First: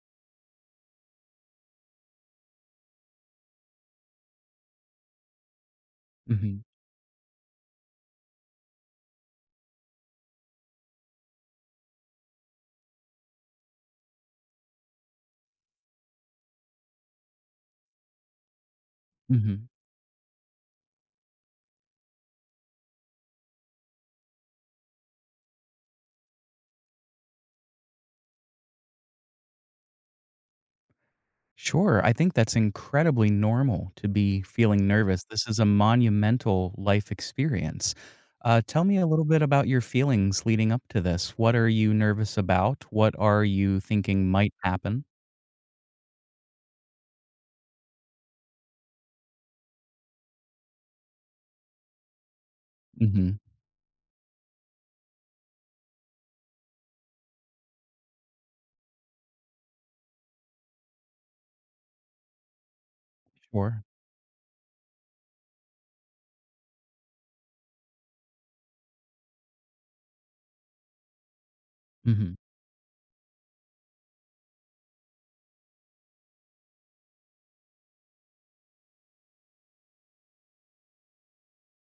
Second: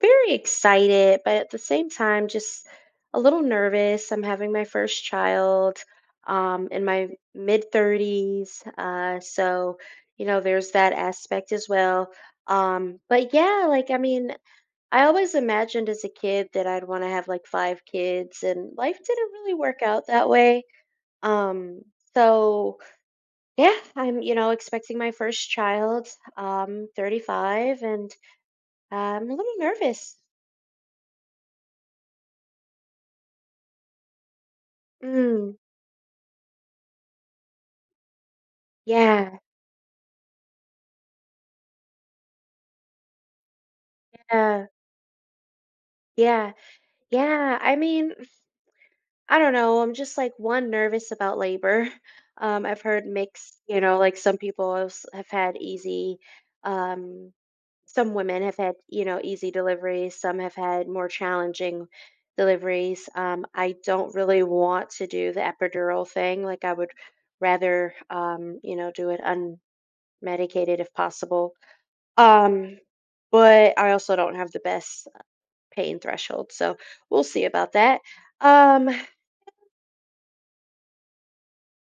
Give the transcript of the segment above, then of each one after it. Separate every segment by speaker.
Speaker 1: Very excited, but at the same time, just a little nervous. I'm having my first child
Speaker 2: Mhm,
Speaker 1: in my mid 30s. You know, there's that aspect as well. But yeah, like, I mean, I always imagined as a kid that I'd want to have like five kids, and life didn't really
Speaker 2: mhm.
Speaker 1: work out that way. Um, so yeah, I'm, you know, expecting my first child, 35, and I'm a little nervous.
Speaker 2: Sure, I think that's incredibly normal to be feeling nervous. This
Speaker 1: Mm.
Speaker 2: is a monumental life experience. Tell me a little
Speaker 1: Yeah,
Speaker 2: bit about your feelings leading up to this. What are you nervous about? What are you thinking might
Speaker 1: yeah,
Speaker 2: happen?
Speaker 1: yeah, yeah. I mean, I don't know. I'm just like one nervous about labor. I've heard
Speaker 2: Mhm,
Speaker 1: mixed, you know, like some people else have had easy, um, some women have had, you know, easy deliveries, some have had more challenging deliveries. I
Speaker 2: sure.
Speaker 1: don't really want to do the epidural thing. Like I would rather, you know, do it unmedicated if possible.
Speaker 2: Mhm,
Speaker 1: Um, but I also don't have the best pain threshold. So we'll see about that. Um,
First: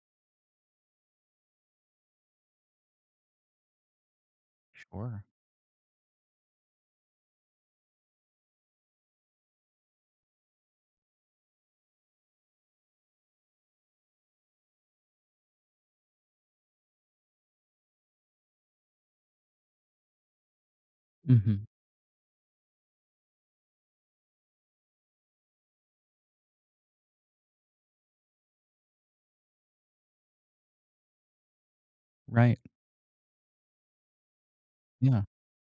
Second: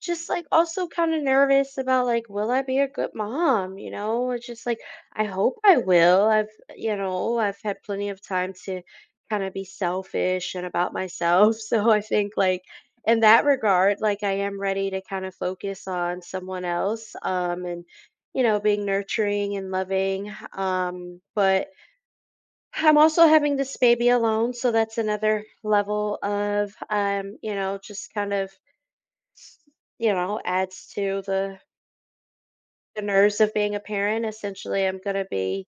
Speaker 1: just like also kind of nervous about like, will I be a good mom? You know, it's just like I
Speaker 2: sure.
Speaker 1: hope I will. I've you know I've had plenty of time to kind of be selfish and about myself. So I think like in that regard, like I am ready to kind of focus on someone else. And you know being nurturing and loving
Speaker 2: Mhm,
Speaker 1: but I'm also having this baby alone, so that's another level of, you know, just kind of, you know, adds to the
Speaker 2: right,
Speaker 1: the nerves of being a parent. Essentially, I'm
Speaker 2: yeah.
Speaker 1: gonna be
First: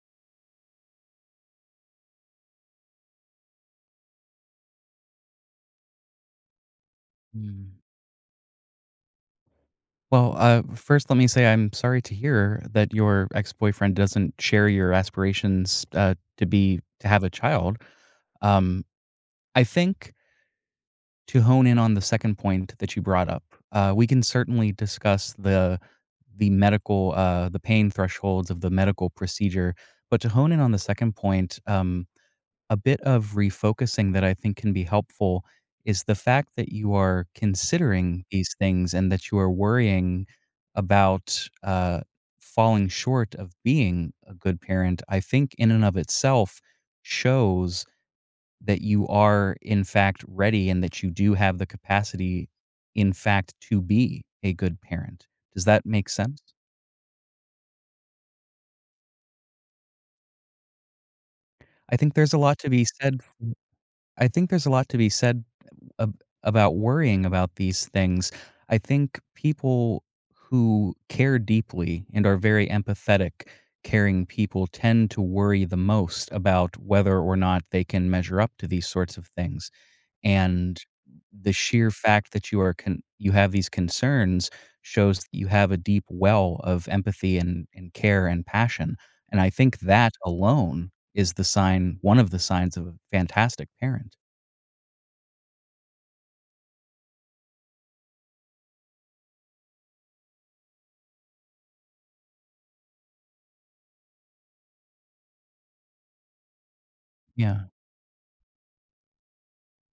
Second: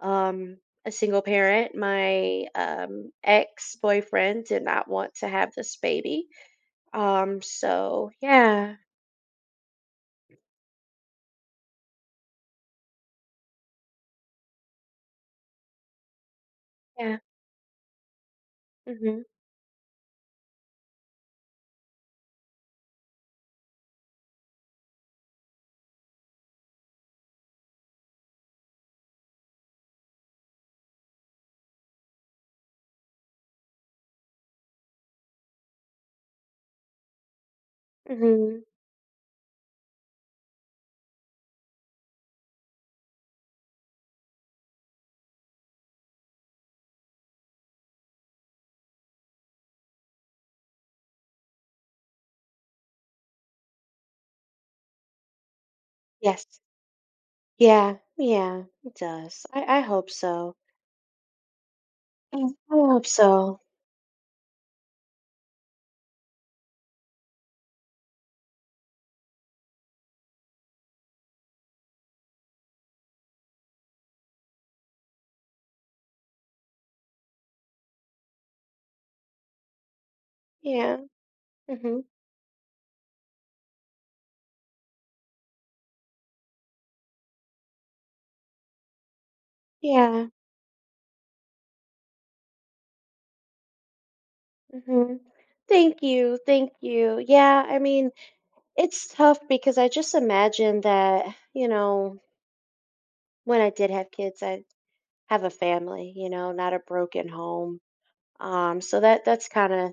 Speaker 1: um, a single parent. My ex boyfriend did not want to have this baby.
Speaker 2: Mm.
Speaker 1: So yeah,
Speaker 2: Well, first, let me say I'm sorry to hear that your ex-boyfriend doesn't share your aspirations, to be to
Speaker 1: yeah,
Speaker 2: have a child. Um,
Speaker 1: hmm
Speaker 2: I think to hone in on the second point that you brought up, we can certainly discuss the medical the pain thresholds of the medical procedure. But to hone in on the second point, a bit of refocusing that I think can be helpful is the fact that you are considering these
Speaker 1: hmm
Speaker 2: things and that you are worrying about falling short of being a good parent. I think in and of itself shows that you are in fact ready and that you do have the capacity in fact to be a good parent. Does that make sense?
Speaker 1: yes, yeah, yeah, it does. I hope so.
Speaker 2: I think there's a
Speaker 1: I
Speaker 2: lot to
Speaker 1: I
Speaker 2: be
Speaker 1: hope
Speaker 2: said
Speaker 1: so.
Speaker 2: I think there's a lot to be said ab about worrying about these things. I think people who care deeply and are very empathetic, caring people tend to worry the most about whether or not they can measure up to these sorts of things. And
Speaker 1: Yeah,
Speaker 2: the sheer
Speaker 1: hmm
Speaker 2: fact that you are con you have these concerns shows that you have a deep well of empathy and care and passion, and I think that
Speaker 1: yeah.
Speaker 2: alone is the sign one of the signs of a fantastic parent.
Speaker 1: hmm Thank you. Thank you. Yeah, I mean, it's tough because I just imagine that, you know, when I did have kids, I'd have a family, you know, not a broken
Speaker 2: Yeah,
Speaker 1: home. So that's kind of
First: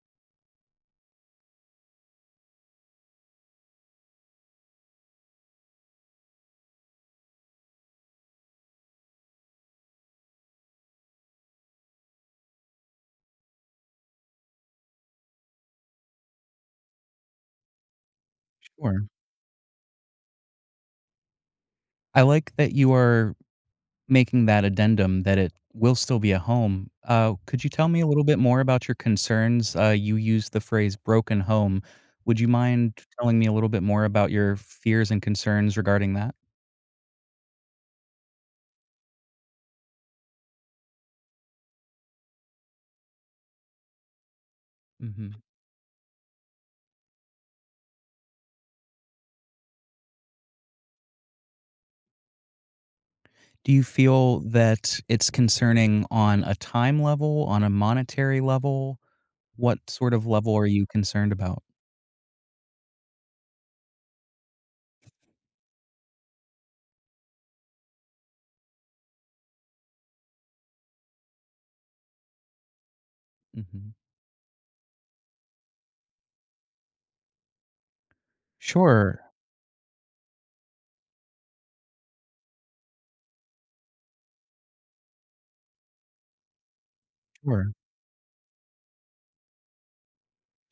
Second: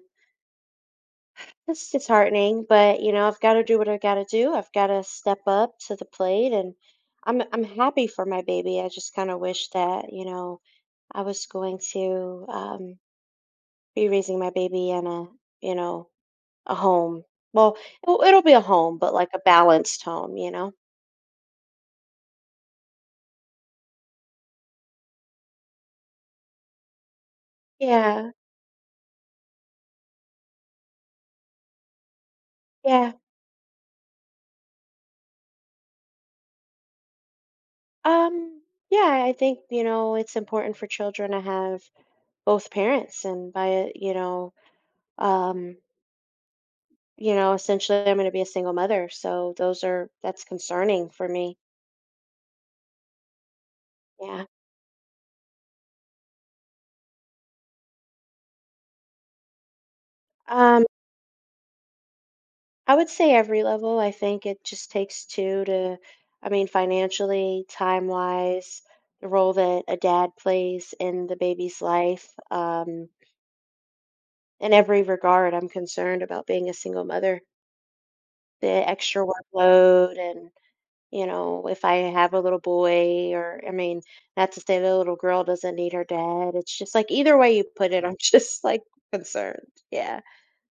Speaker 1: that's disheartening, but you know, I've got to do what I got to do. I've got to step up to the plate and I'm happy for my baby. I just kind of wish that, you know, I was going to be raising my baby in a, you know, a home. Well, it'll be a home,
Speaker 2: sure.
Speaker 1: but like a balanced home, you know?
Speaker 2: I like that you are making that addendum that it will still be a home. Uh, could you tell me a little
Speaker 1: Yeah,
Speaker 2: bit more about your concerns? You used the phrase "broken home." Would you mind
Speaker 1: yeah.
Speaker 2: telling me a little bit more about your fears and concerns regarding that?
Speaker 1: Um, yeah, I think, you know, it's important for children to have both parents and by it,
Speaker 2: Mhm.
Speaker 1: um, you know, essentially I'm going to be a single mother, so those are that's concerning for me.
Speaker 2: Do you feel
Speaker 1: Yeah.
Speaker 2: that it's concerning on a time level, on a monetary level? What sort of level are
Speaker 1: Um,
Speaker 2: you concerned about?
Speaker 1: I would say every level. I think it just takes two to I mean, financially, time-wise, the role that a dad plays in the baby's life.
Speaker 2: Mhm.
Speaker 1: In every regard, I'm concerned about being a single mother. The
Speaker 2: Sure,
Speaker 1: extra workload and, you know, if I have a little boy or I mean, not to say the little girl doesn't need her dad. It's just like either way you
Speaker 2: sure.
Speaker 1: put it, I'm just like concerned. Yeah.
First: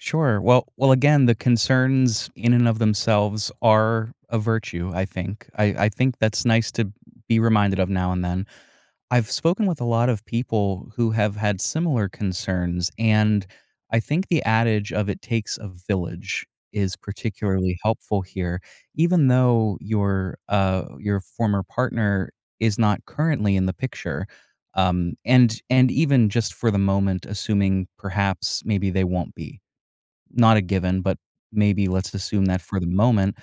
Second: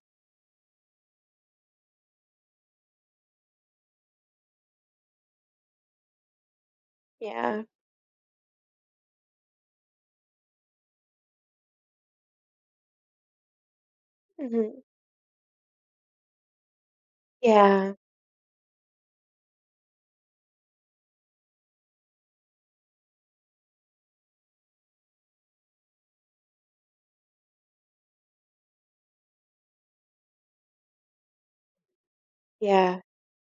Speaker 2: Sure. Well, well, again, the concerns in and of themselves are a virtue, I think. I think that's nice to be
Speaker 1: Yeah.
Speaker 2: reminded of now and then. I've spoken with a lot of people who have had similar concerns, and I think the
Speaker 1: Mhm.
Speaker 2: adage of it takes a village is particularly
Speaker 1: Yeah.
Speaker 2: helpful here. Even though your former partner is not currently in the picture, and even just for the moment, assuming perhaps maybe they won't be, not a given, but maybe let's assume that for the
Speaker 1: Yeah.
Speaker 2: moment,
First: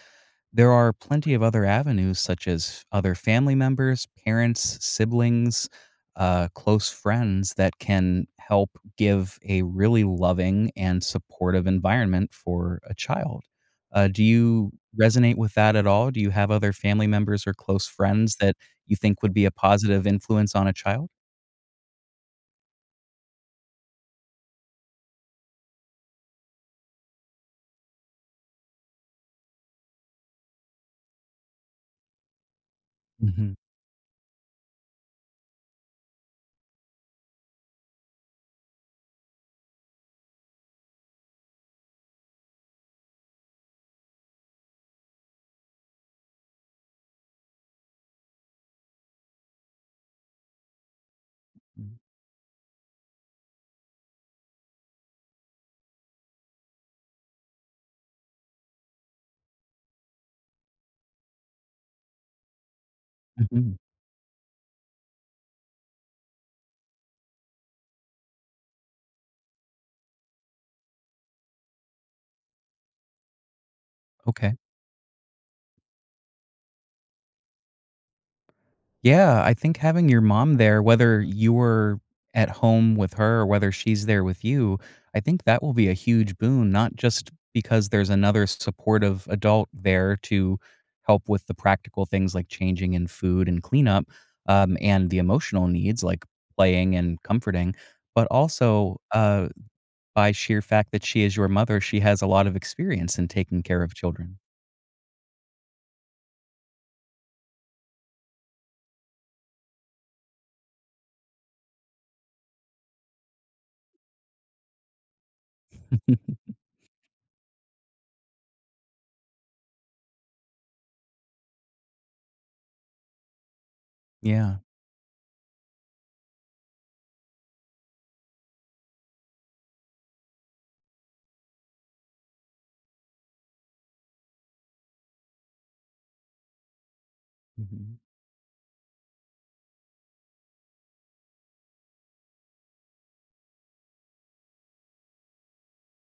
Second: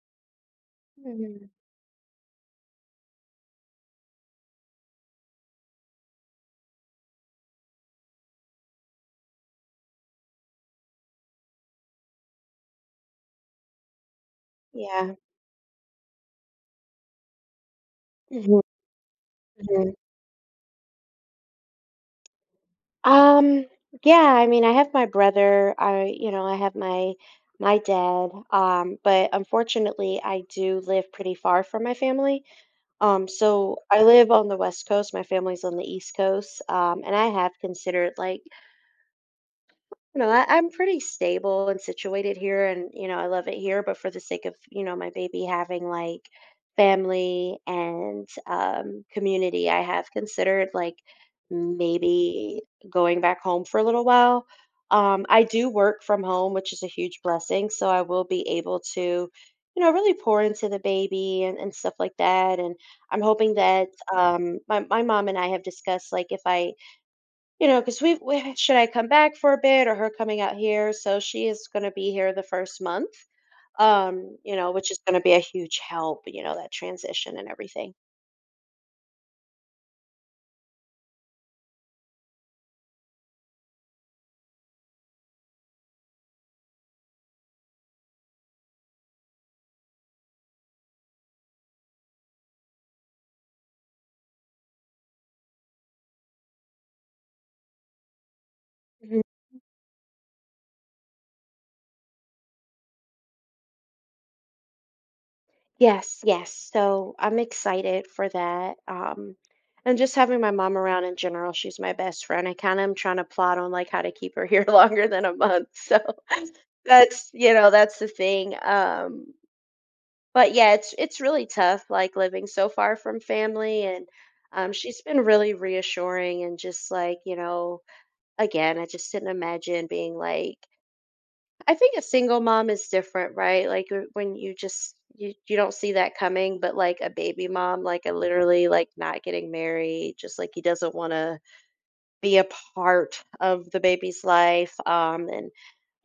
Speaker 2: there are plenty of
Speaker 1: Mhm.
Speaker 2: other avenues such as other family members, parents, siblings, close friends that can help give a really loving and supportive environment for a child. Do you
Speaker 1: Yeah.
Speaker 2: resonate with that at all? Do you have other family members or close friends that
Speaker 1: Mhm.
Speaker 2: you think would be a
Speaker 1: Mhm.
Speaker 2: positive influence on a child?
Speaker 1: Um, yeah, I mean, I have my brother, I, you know, I have my dad, but unfortunately, I do live pretty far from my family. Um,
Speaker 2: Mhm.
Speaker 1: so I live on the West Coast. My family's on the East Coast, and I have considered like you know, I'm pretty stable and situated here, and you know, I love it here. But for the sake of you know my baby having like family and community, I have considered like maybe going back home for a little while. I do work from home, which is a huge blessing, so I will be able to, you know, really pour into the baby and stuff like that. And I'm hoping
Speaker 2: Mhm.
Speaker 1: that my my mom and I have discussed like if I you know, 'cause we should I come back for a bit or her coming out here? So she is gonna be here the 1st month,
Speaker 2: Okay.
Speaker 1: you know, which is gonna be a huge help, you know, that transition and everything.
Speaker 2: Yeah, I think having your mom there, whether you're at home with her or whether she's there with you, I think that will be a huge boon, not just because there's another supportive adult there to help with the practical things like changing and food and cleanup, and the emotional needs like playing and comforting, but also
Speaker 1: Mhm.
Speaker 2: by sheer fact that she is your mother, she has a lot of experience in taking care of children.
Speaker 1: Yes, yes. So I'm excited for that, and just having my mom around in general, she's my best friend. I kinda am trying to plot on, like, how to keep her here longer than a month, so that's you know, that's the thing, but yeah, it's really tough, like, living so far from family, and,
Speaker 2: Yeah.
Speaker 1: she's been really reassuring and just, like, you know again, I just didn't imagine being, like I think a single mom is different, right? Like, w when you just you don't see that coming, but, like, a baby mom,
Speaker 2: Hmm.
Speaker 1: like, I literally, like, not getting married, just, like, he doesn't wanna be a part of the baby's life,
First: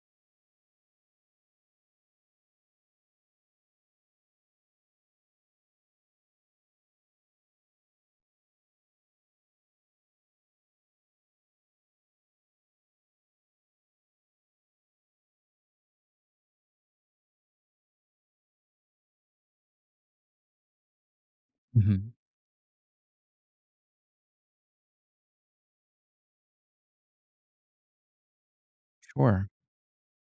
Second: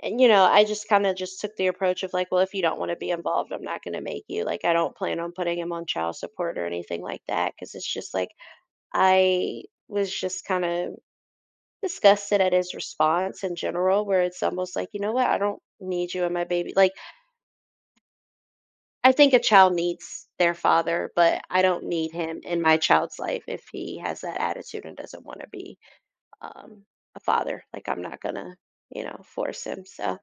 Speaker 1: and, you know, I just kind of just took the approach of like, well, if you don't want to be involved, I'm not going to make you. Like, I don't plan on putting him on child support or anything like that because it's just like I was just kind of disgusted at his response in general, where it's almost like, you know what, I don't need you and my baby. Like, I think a child needs their father, but I don't
Speaker 2: Hmm.
Speaker 1: need him in my child's life if he has that attitude and doesn't want to be um, a father. Like, I'm not going to, you know,
Speaker 2: Sure.
Speaker 1: force him. So,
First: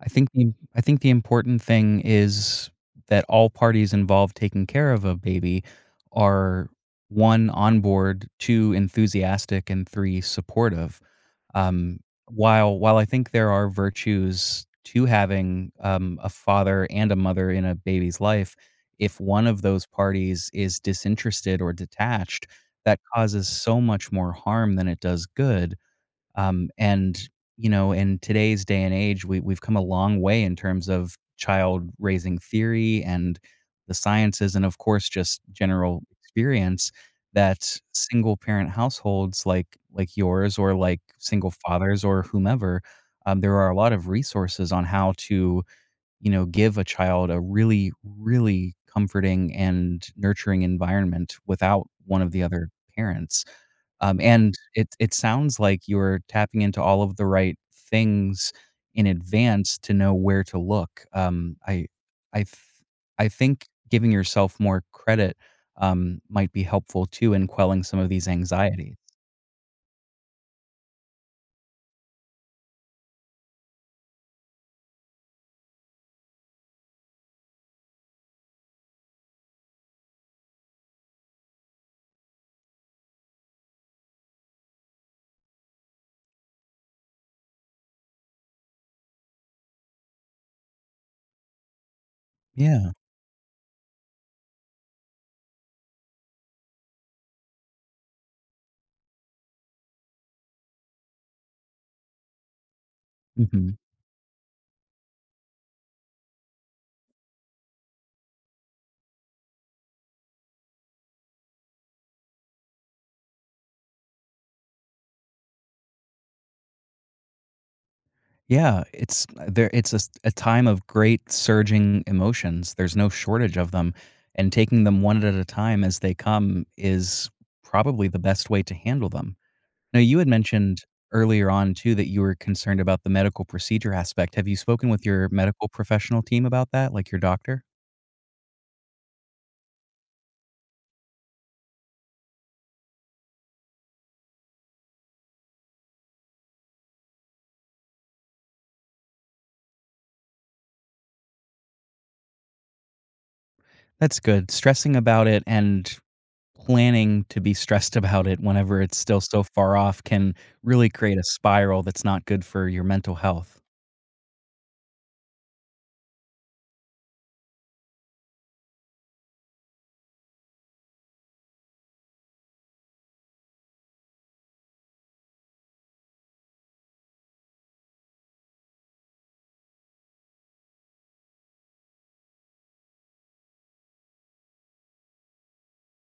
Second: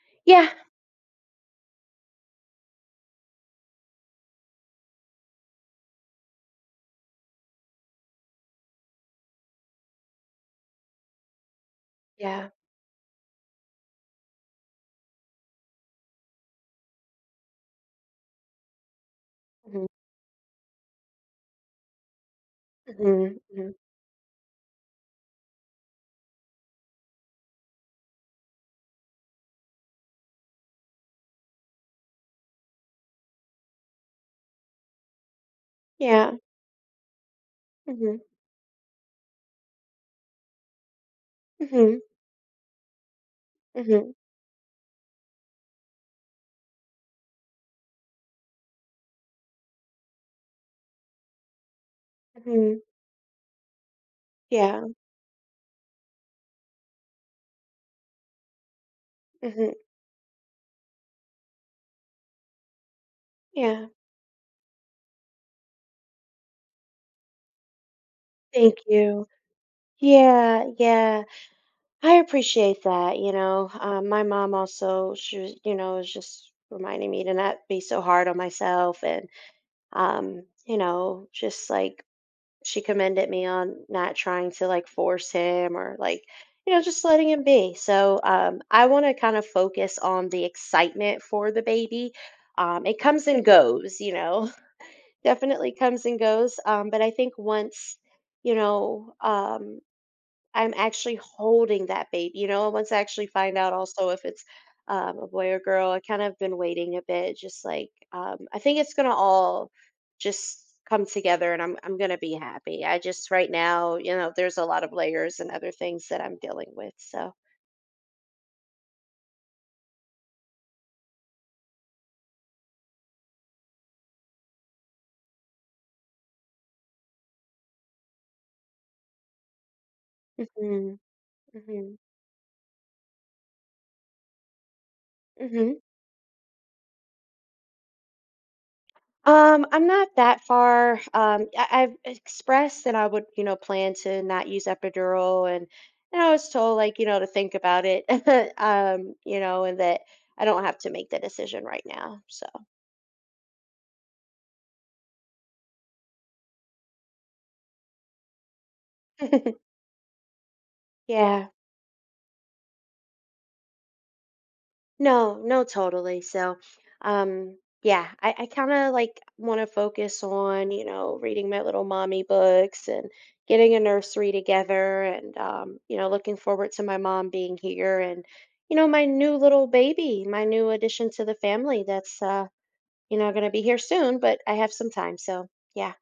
Speaker 1: yeah,
Speaker 2: I think the important thing is that all parties involved taking care of a baby are 1, on board, 2, enthusiastic, and 3, supportive. Um,
Speaker 1: yeah.
Speaker 2: while I think there are virtues to having, a father and a mother in a baby's life, if one of those
Speaker 1: Mhm.
Speaker 2: parties is disinterested or detached, that
Speaker 1: Mhm.
Speaker 2: causes
Speaker 1: Mhm.
Speaker 2: so much more harm than it does good. And you know, in today's day and age, we've come a long way in terms of child raising theory and the sciences, and of course, just general
Speaker 1: Yeah.
Speaker 2: experience that
Speaker 1: Mhm.
Speaker 2: single parent households like yours or like single
Speaker 1: Mhm.
Speaker 2: fathers or whomever, there are a lot of
Speaker 1: Mhm.
Speaker 2: resources on how to, you know, give a child a really, really comforting and nurturing environment without one of the other
Speaker 1: Mhm.
Speaker 2: parents. um, and
Speaker 1: Yeah.
Speaker 2: it it sounds like you're tapping into all of the right things in
Speaker 1: Mhm.
Speaker 2: advance to know where to look. I th I think
Speaker 1: Yeah.
Speaker 2: giving yourself more credit, might be helpful too in quelling some of these
Speaker 1: Thank
Speaker 2: anxieties.
Speaker 1: you. Yeah. Yeah. I appreciate that. You know, my mom also, she was, you know, was just reminding me to not be so hard on myself and, you know, just like she commended me on not trying to like force him or like, you know, just letting him be. So I want to kind of focus on the excitement for the baby.
Speaker 2: Yeah,
Speaker 1: It comes and goes, you know. Definitely comes and goes. But I think once, you know, I'm actually holding that baby, you know, and once I actually find out
Speaker 2: mhm.
Speaker 1: also if it's a boy or girl, I kind of been waiting a bit, just like I think it's gonna all just come together, and I'm gonna be happy. I just right now, you know, there's a lot of layers and other things that I'm dealing with, so.
Speaker 2: Yeah, it's there it's a s a time of great surging emotions, there's no shortage of them, and taking them one at a time as they come is probably the best way to handle them. Now, you had mentioned
Speaker 1: hmm
Speaker 2: earlier on too
Speaker 1: hmm
Speaker 2: that you were concerned about the medical procedure aspect. Have you spoken with your medical
Speaker 1: hmm
Speaker 2: professional team about that, like your doctor?
Speaker 1: I'm not that far. I've expressed that I would, you know, plan to not use epidural, and I was told like, you know, to think about it, you know, and that I don't have to make the decision right now. So,
Speaker 2: That's good. Stressing about it and planning to be stressed about it whenever it's still so far off can really create a
Speaker 1: yeah.
Speaker 2: spiral that's not good for your mental health.
Speaker 1: No, no, totally. So, yeah, I kind of like want to focus on, you know, reading my little mommy books and getting a nursery together and, you know, looking forward to my mom being here and, you know, my new little baby, my new addition to the family that's, you know, going to be here soon, but I have some time. So, yeah.